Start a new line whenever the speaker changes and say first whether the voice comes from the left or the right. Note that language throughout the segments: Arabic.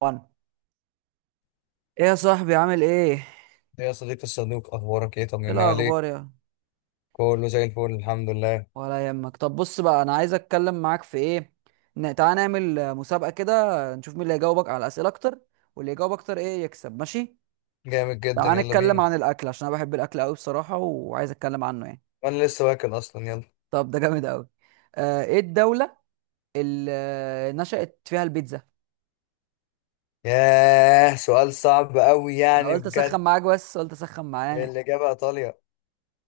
right: وانا ايه يا صاحبي؟ عامل ايه؟
left: يا صديقي الصدوق، اخبارك ايه؟ طمني عليك.
right: الاخبار يا
left: كله زي الفل، الحمد لله.
right: ولا يهمك. طب بص بقى، انا عايز اتكلم معاك في ايه. تعالى نعمل مسابقه كده، نشوف مين اللي هيجاوبك على اسئله اكتر، واللي يجاوب اكتر ايه يكسب، ماشي؟
left: جامد جدا،
right: تعالى
left: يلا
right: نتكلم
left: بينا.
right: عن الاكل، عشان انا بحب الاكل قوي بصراحه، وعايز اتكلم عنه يعني.
left: وانا لسه واكل اصلا، يلا.
right: طب ده جامد قوي. آه، ايه الدوله اللي نشأت فيها البيتزا؟
left: ياه، سؤال صعب قوي
right: انا
left: يعني
right: قلت
left: بجد.
right: اسخن معاك، بس قلت اسخن معاك.
left: الاجابه ايطاليا.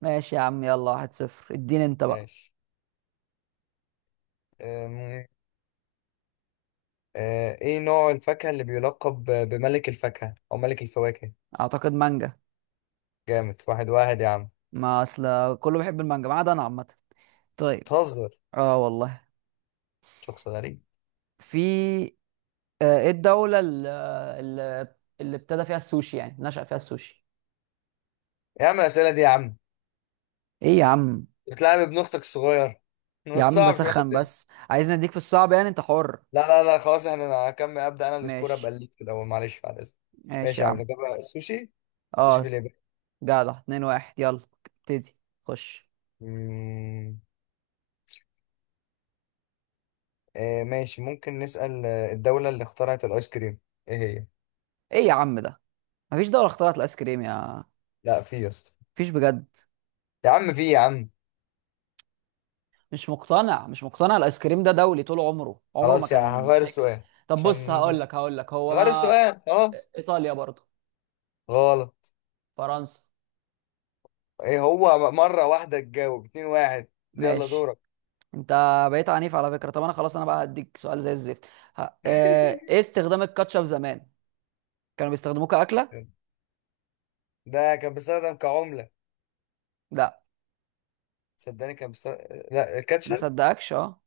right: ماشي يا عم، يلا، واحد صفر. اديني انت بقى.
left: ماشي. أم، ايه نوع الفاكهه اللي بيلقب بملك الفاكهه او ملك الفواكه؟
right: اعتقد مانجا.
left: جامد، واحد واحد يا عم.
right: ما اصل كله بيحب المانجا ما عدا انا عامه. طيب.
left: بتهزر؟
right: اه والله.
left: شخص غريب.
right: في، ايه الدولة اللي اللي ابتدى فيها السوشي، يعني نشأ فيها السوشي؟
left: يا عم الاسئله دي يا عم،
right: ايه يا عم.
left: بتلعب ابن اختك الصغير ما
right: يا عم
left: تصعبش بقى
right: بسخن
left: الاسئله.
right: بس، عايز نديك في الصعب، يعني انت حر.
left: لا لا لا خلاص، احنا انا هكمل، ابدا انا السكور ابقى
right: ماشي،
left: ليك كده، معلش بعد اذنك.
right: ماشي
left: ماشي
right: يا
left: يا عم،
right: عم.
left: نجيبها السوشي. السوشي
right: اه.
left: في اليابان.
right: جدع، اتنين واحد، يلا ابتدي. خش.
left: مم، ماشي، ممكن نسال الدوله اللي اخترعت الايس كريم. ايه هي؟
right: ايه يا عم ده، مفيش دولة اخترعت الايس كريم يا.
left: لا، في يا اسطى.
right: مفيش بجد؟
left: يا عم في يا عم.
right: مش مقتنع مش مقتنع، الايس كريم ده دولي طول عمره، عمره ما
left: خلاص، يا
right: كان
left: هغير
right: فكرة.
left: السؤال.
right: طب بص
left: عشان
right: هقول لك هقول لك، هو
left: غير
right: ما.
left: السؤال خلاص.
right: ايطاليا برضه.
left: غلط.
right: فرنسا.
left: ايه هو؟ مره واحده تجاوب، اتنين واحد. يلا
right: ماشي.
left: دورك.
right: انت بقيت عنيف على فكره. طب انا خلاص، انا بقى هديك سؤال زي الزفت. ه- ايه استخدام الكاتشب زمان؟ كانوا بيستخدموه كاكله.
left: ده كان بيستخدم كعمله.
right: لا.
left: صدقني كان بيستخدم. لا،
right: ما
left: الكاتشب.
right: صدقكش اه.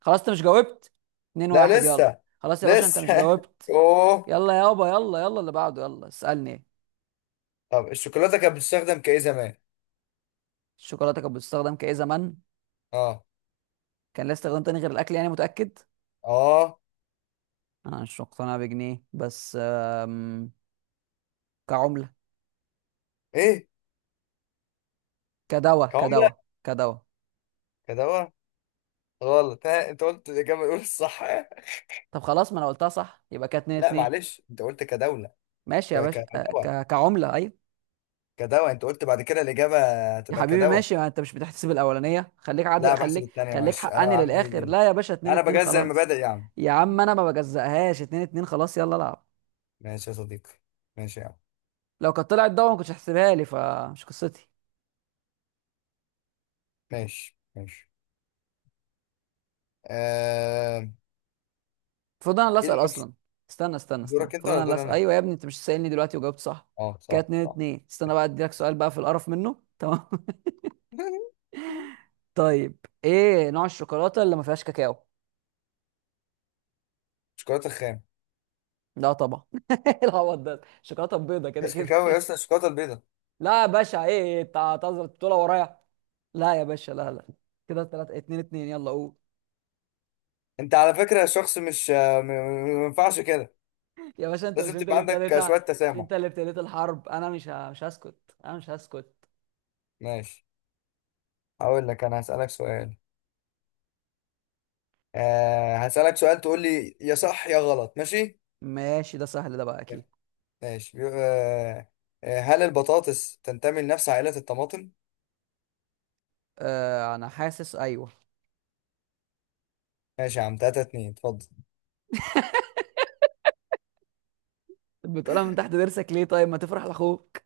right: خلاص انت مش جاوبت، اتنين
left: لا
right: واحد، يلا.
left: لسه.
right: خلاص يا باشا، انت مش
left: لسه
right: جاوبت.
left: اوه.
right: يلا يابا، يلا يلا اللي بعده، يلا اسالني ايه.
left: طب الشوكولاته كانت بتستخدم كايه زمان؟
right: الشوكولاته كانت بتستخدم كايه زمان؟
left: اه.
right: كان لها استخدام تاني غير الاكل، يعني متاكد؟
left: اه.
right: انا مش مقتنع بجنيه، بس كعمله.
left: ايه؟
right: كدواء
left: كعمله.
right: كدواء كدواء
left: كدواء. غلط. ها، انت قلت الاجابه الاولى الصح
right: طب خلاص ما انا قلتها صح، يبقى كانت اتنين
left: لا
right: اتنين.
left: معلش، انت قلت كدوله.
right: ماشي يا باشا،
left: كدواء.
right: كعمله، ايوه.
left: كدواء انت قلت، بعد كده الاجابه
right: يا
left: هتبقى
right: حبيبي
left: كدواء.
right: ماشي، ما انت مش بتحتسب الاولانيه، خليك عادل،
left: لا بحسب
right: خليك
left: الثانيه
right: خليك
left: معلش، انا
right: حقاني للاخر.
left: عندي.
right: لا يا باشا، 2
left: انا
right: 2
left: بجزء
right: خلاص.
left: المبادئ يا عم.
right: يا عم انا ما بجزقهاش، 2-2 خلاص، يلا العب.
left: ماشي يا صديقي. ماشي يا عم.
right: لو كانت طلعت ضوء ما كنتش هحسبها لي، فمش قصتي.
left: ماشي ماشي. آه...
right: المفروض انا اللي
left: ايه
right: اسال
left: المفروض؟
right: اصلا. استنى.
left: دورك انت
right: المفروض
left: ولا
right: انا اللي
left: دور
right: اسال،
left: انا؟
right: ايوه يا ابني، انت مش سائلني دلوقتي وجاوبت صح.
left: اه،
right: كانت
left: صح
right: 2
left: صح.
right: 2 استنى بقى اديلك سؤال بقى في القرف منه، تمام؟ طيب. ايه نوع الشوكولاته اللي ما فيهاش كاكاو؟
left: شوكولاته خام.
right: لا طبعا. إيه العبط ده، الشوكولاته بيضه كده
left: مفيش
right: كده.
left: كاكاو يا اسطى، الشوكولاته البيضاء.
right: لا يا باشا، ايه إيه، انت هتهزر البطوله ورايا؟ لا يا باشا، لا لا. كده ثلاثة اتنين اتنين، يلا قول.
left: انت على فكره شخص مش ما ينفعش كده.
right: يا باشا انت،
left: لازم
right: مش انت
left: تبقى
right: اللي
left: عندك شويه
right: ابتديتها؟ مش
left: تسامح.
right: انت اللي ابتديت الحرب؟ انا مش مش هسكت، انا مش هسكت.
left: ماشي. هقول لك انا هسالك سؤال. هسالك سؤال تقول لي يا صح يا غلط، ماشي؟
right: ماشي. ده سهل ده بقى، اكيد.
left: ماشي. هل البطاطس تنتمي لنفس عائله الطماطم؟
right: آه، انا حاسس ايوه.
left: ماشي يا عم، 3-2. اتفضل.
right: بتقولها من تحت ضرسك ليه؟ طيب، ما تفرح لاخوك.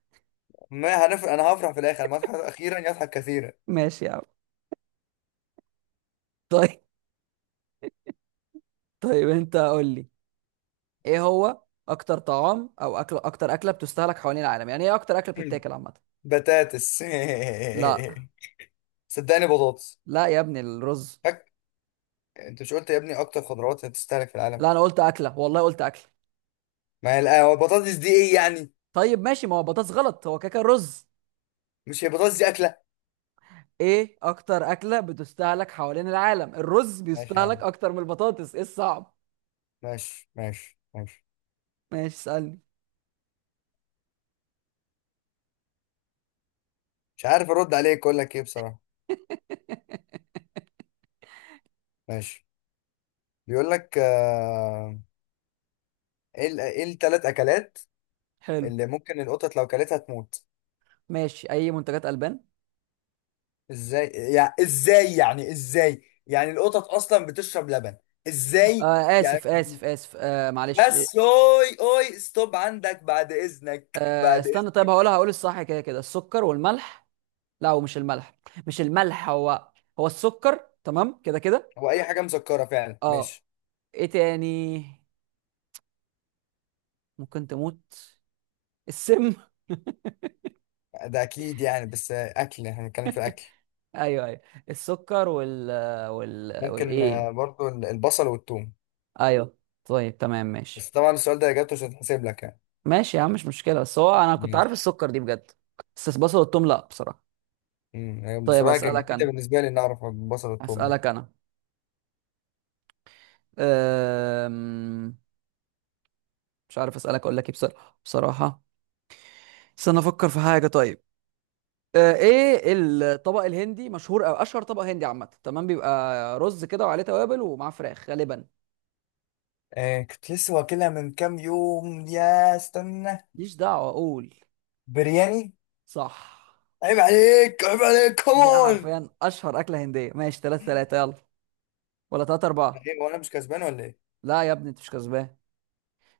left: ما هنف... انا هفرح في الاخر، ما اضحك اخيرا يضحك كثيرا.
right: ماشي يا عم. طيب. طيب انت قول لي. ايه هو اكتر طعام او اكل، اكتر اكله بتستهلك حوالين العالم، يعني ايه اكتر اكله
left: مم.
right: بتتاكل عامه؟
left: بطاطس
right: لا.
left: صدقني بطاطس.
right: لا يا ابني، الرز.
left: فك. انت مش قلت يا ابني اكتر خضروات هتستهلك في العالم؟
right: لا انا قلت اكله، والله قلت اكله.
left: ما هي القهوة، البطاطس دي ايه يعني؟
right: طيب ماشي، ما هو بطاطس غلط، هو كاكا رز.
left: مش هي البطاطس دي اكلة؟
right: ايه اكتر اكله بتستهلك حوالين العالم؟ الرز
left: ماشي يا
right: بيستهلك
left: عم.
right: اكتر من البطاطس، ايه الصعب؟
left: ماشي ماشي ماشي.
right: ماشي اسالني.
left: مش عارف ارد عليك اقول لك ايه بصراحة. ماشي. بيقول لك ايه الثلاث اكلات
right: حلو.
left: اللي ممكن القطط لو كلتها تموت؟
right: ماشي، اي منتجات البان.
left: ازاي؟ يعني ازاي، يعني ازاي، يعني القطط اصلا بتشرب لبن؟ ازاي؟ يعني،
right: اسف، معلش.
left: بس اوي اوي، ستوب عندك، بعد اذنك
right: آه،
left: بعد
right: استنى.
left: اذنك.
right: طيب هقولها، هقول الصح، كده كده. السكر والملح. لا هو مش الملح، مش الملح هو، هو السكر، تمام كده كده.
left: هو اي حاجة مسكرة فعلا،
right: اه.
left: ماشي.
right: ايه تاني ممكن تموت؟ السم.
left: ده اكيد يعني، بس اكل احنا بنتكلم في الاكل.
right: ايوه ايوه. السكر
left: ممكن
right: والايه؟
left: برضو البصل والثوم.
right: ايوه. طيب تمام. ماشي،
left: بس طبعا السؤال ده اجابته مش هتحسب لك يعني.
right: ماشي يا عم، مش مشكله، بس هو انا كنت عارف
left: ماشي.
right: السكر دي بجد. بس بصل والثوم لا بصراحه. طيب
left: بصراحه كانت
right: اسالك
left: جديده
right: انا،
left: بالنسبه لي ان اعرف البصل والثوم ده.
right: اسالك انا. أم... مش عارف اسالك اقول لك ايه بصراحه بصراحه. استنى افكر في حاجه، طيب. ايه الطبق الهندي مشهور، او اشهر طبق هندي عامه، تمام؟ بيبقى رز كده وعليه توابل ومعاه فراخ غالبا.
left: كنت لسه واكلها من كام يوم يا استنى.
right: ماليش دعوه، اقول.
left: برياني.
right: صح.
left: عيب عليك عيب عليك
right: ده
left: كمان.
right: حرفيا اشهر اكله هنديه، ماشي 3-3 يلا. ولا 3-4؟
left: ايه، وانا مش كسبان ولا ايه؟
right: لا يا ابني انت مش كسبان.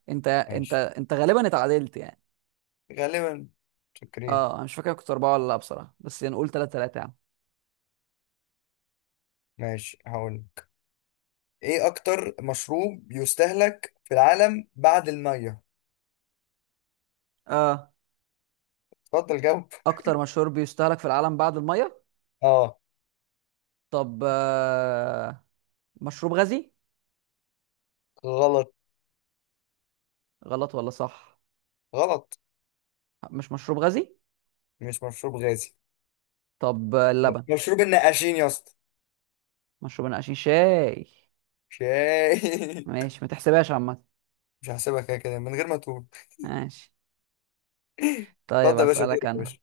right: انت انت
left: ماشي.
right: انت غالبا اتعادلت يعني.
left: غالبا. شكرين.
right: اه انا مش فاكر كنت اربعة ولا لا بصراحة، بس يعني نقول تلاتة تلاتة يا عم.
left: ماشي هقول. ايه اكتر مشروب يستهلك في العالم بعد الميه؟
right: اه.
left: اتفضل جاوب.
right: اكتر مشروب بيستهلك في العالم بعد المية؟
left: اه.
right: طب، مشروب غازي.
left: غلط.
right: غلط ولا صح؟
left: غلط.
right: مش مشروب غازي.
left: مش مشروب غازي.
right: طب، اللبن.
left: مشروب النقاشين يا اسطى.
right: مشروب نقاشين؟ شاي.
left: شاي
right: ماشي، ما تحسبهاش عامة.
left: مش هحسبها كده كده من غير ما تقول.
right: ماشي. طيب
left: اتفضل يا باشا،
right: اسألك
left: دورك يا
right: انا،
left: باشا.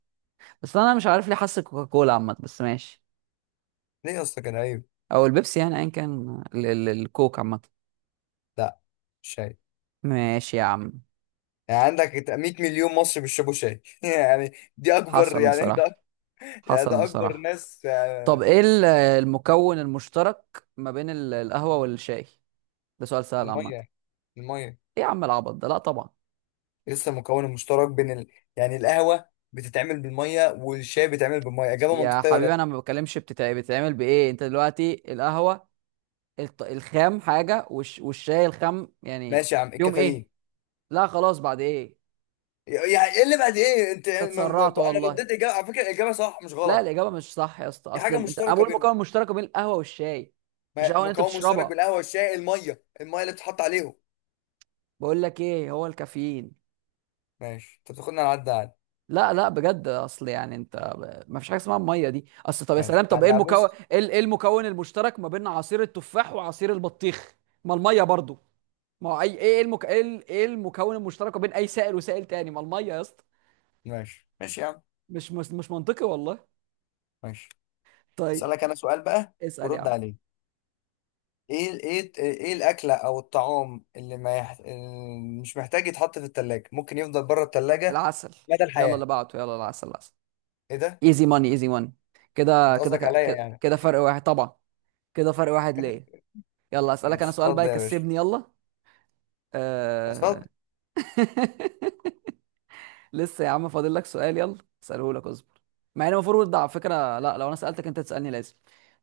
right: بس انا مش عارف ليه حاسس كوكاكولا، عامة بس ماشي،
left: ليه يا اسطى، كان عيب؟
right: او البيبسي، يعني ايا كان الكوك، عامة.
left: لا. شاي.
right: ماشي يا عم.
left: يعني عندك 100 مليون مصري بيشربوا شاي يعني. دي اكبر
right: حصل
left: يعني
right: بصراحة،
left: ده. يعني
right: حصل
left: ده اكبر
right: بصراحة.
left: ناس
right: طب ايه المكون المشترك ما بين القهوة والشاي؟ ده سؤال سهل عامة.
left: الميه الميه.
right: ايه يا عم العبط ده، لا طبعا.
left: لسه مكون المشترك بين يعني القهوه بتتعمل بالميه والشاي بيتعمل بالميه، اجابه
right: يا
left: منطقيه ولا
right: حبيبي
left: لا؟
right: انا ما بتكلمش بتتعب، بتتعمل بايه انت دلوقتي؟ القهوة الخام حاجة، والشاي الخام يعني.
left: ماشي يا عم،
right: يوم ايه؟
left: الكافيين.
right: لا خلاص، بعد ايه.
left: يعني، ايه اللي بعد ايه؟ انت
right: انت اتسرعت
left: انا
right: والله.
left: رديت اجابه على فكره، الاجابه صح مش
right: لا
left: غلط.
right: الاجابة مش صح يا اسطى،
left: دي
right: اصل
left: حاجه
right: انت، انا
left: مشتركه
right: بقول
left: بينهم.
right: مكون مشترك بين القهوة والشاي. مش قهوة اللي انت
left: مكون مشترك
right: بتشربها؟
left: بالقهوه والشاي، الميه الميه اللي بتتحط عليهم.
right: بقول لك ايه هو الكافيين.
left: ماشي، انت بتاخدنا على عدى عادي.
right: لا لا بجد، اصل يعني انت ما فيش حاجه اسمها الميه دي اصل. طب يا
left: ماشي
right: سلام، طب ايه
left: عدى على،
right: المكون،
left: بص.
right: ايه المكون المشترك ما بين عصير التفاح وعصير البطيخ؟ ما الميه برضو. ما هو اي ايه ايه المكون المشترك ما بين اي سائل وسائل تاني؟ ما الميه يا اسطى.
left: ماشي ماشي يا عم.
right: مش منطقي والله.
left: ماشي،
right: طيب.
left: اسالك انا سؤال بقى،
right: اسال يا
left: ورد
right: عم.
left: عليه. ايه الاكله او الطعام اللي ما يح... اللي مش محتاج يتحط في التلاجة، ممكن يفضل بره التلاجة
right: العسل.
left: مدى
right: يلا اللي
left: الحياه.
right: بعده يلا، العسل العسل.
left: ايه ده؟
right: ايزي ماني، ايزي ماني. كده
left: انت
right: كده
left: قصدك عليا
right: كده
left: يعني؟
right: كده، فرق واحد طبعا. كده فرق واحد، ليه؟ يلا اسالك انا
left: ماشي،
right: سؤال بقى
left: اتفضل يا باشا.
right: يكسبني، يلا. أه...
left: اتفضل.
right: لسه يا عم فاضل لك سؤال، يلا. اساله لك، اصبر. مع ان المفروض ده على فكره، لا، لو انا سالتك انت تسالني لازم.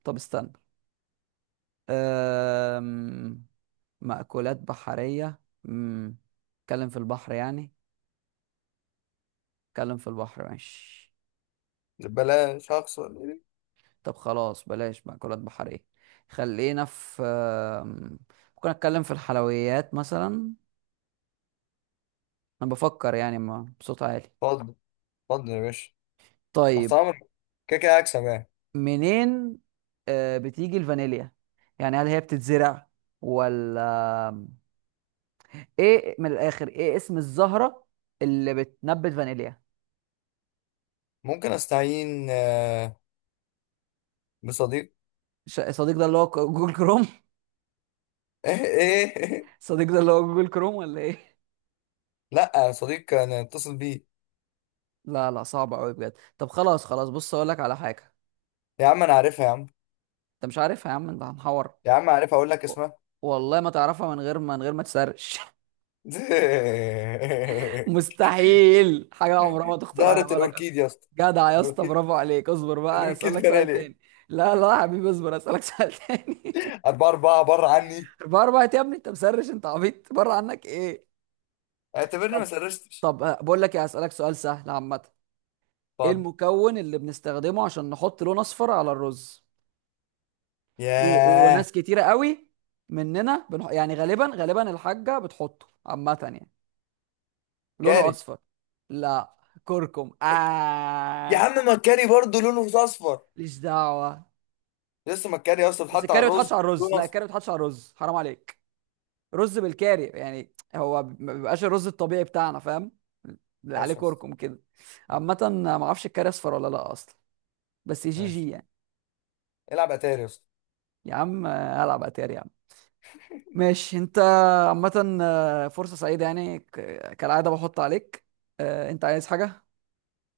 right: طب استنى. أم... مأكولات بحريه. امم، اتكلم في البحر يعني، اتكلم في البحر ماشي.
left: بلاش هخسر.
right: طب خلاص بلاش مأكولات بحريه، خلينا في ممكن اتكلم في الحلويات مثلا. انا بفكر يعني، ما بصوت عالي.
left: اتفضل. اتفضل يا باشا. تحت
right: طيب.
left: امرك. كده كده هكسب يعني.
right: منين بتيجي الفانيليا؟ يعني هل هي بتتزرع ولا، ايه من الاخر، ايه اسم الزهرة اللي بتنبت فانيليا؟
left: ممكن استعين بصديق.
right: صديق ده اللي هو جوجل كروم؟
left: ايه ايه إيه؟
right: صديق ده اللي هو جوجل كروم ولا ايه؟
left: لا يا صديق انا اتصل بيه.
right: لا لا صعب قوي بجد. طب خلاص خلاص، بص اقول لك على حاجة.
left: يا عم انا عارفها يا عم.
right: انت مش عارفها يا عم، انت هنحور.
left: يا عم عارفها، اقول لك
right: و-
left: اسمها؟
right: والله ما تعرفها من غير ما، تسرش. مستحيل، حاجة عمرها ما تخطر على
left: زهرة
right: بالك اصلا.
left: الاوركيد يا اسطى.
right: جدع يا اسطى،
left: الاوركيد.
right: برافو عليك، اصبر بقى
left: الاوركيد
right: اسالك سؤال
left: فنالي.
right: تاني. لا لا يا حبيبي، اصبر اسالك سؤال تاني.
left: اربعة اربعة، بره عني.
right: بره بقى يا ابني، انت مسرش، انت عبيط، بره عنك ايه.
left: اعتبرني ما
right: طب،
left: سرشتش.
right: بقول لك ايه، اسالك سؤال سهل عامه. ايه
left: اتفضل.
right: المكون اللي بنستخدمه عشان نحط لون اصفر على الرز؟
left: ياه.
right: وناس كتيره قوي مننا يعني غالبا غالبا الحاجه بتحطه عامه يعني، لونه
left: كاري.
right: اصفر. لا، كركم
left: يا
right: آه.
left: عم ما الكاري برضه لونه اصفر.
right: ليش دعوه.
left: لسه، ما الكاري يا اسطى
right: بس
left: اتحط على
right: الكاري ما بيتحطش
left: الرز
right: على الرز،
left: لونه
right: لا
left: اصفر.
right: الكاري ما بيتحطش على الرز، حرام عليك. رز بالكاري يعني هو ما بيبقاش الرز الطبيعي بتاعنا، فاهم؟ اللي عليه
left: ماشي يا اسطى.
right: كركم كده. عامه، ما اعرفش الكاري اصفر ولا لا اصلا، بس جي
left: ماشي،
right: جي يعني.
left: العب اتاري يا اسطى.
right: يا عم هلعب اتاري يا عم. ماشي انت. عامة، فرصة سعيدة يعني، كالعادة بحط عليك. آه، انت عايز حاجة؟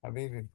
left: حبيبي.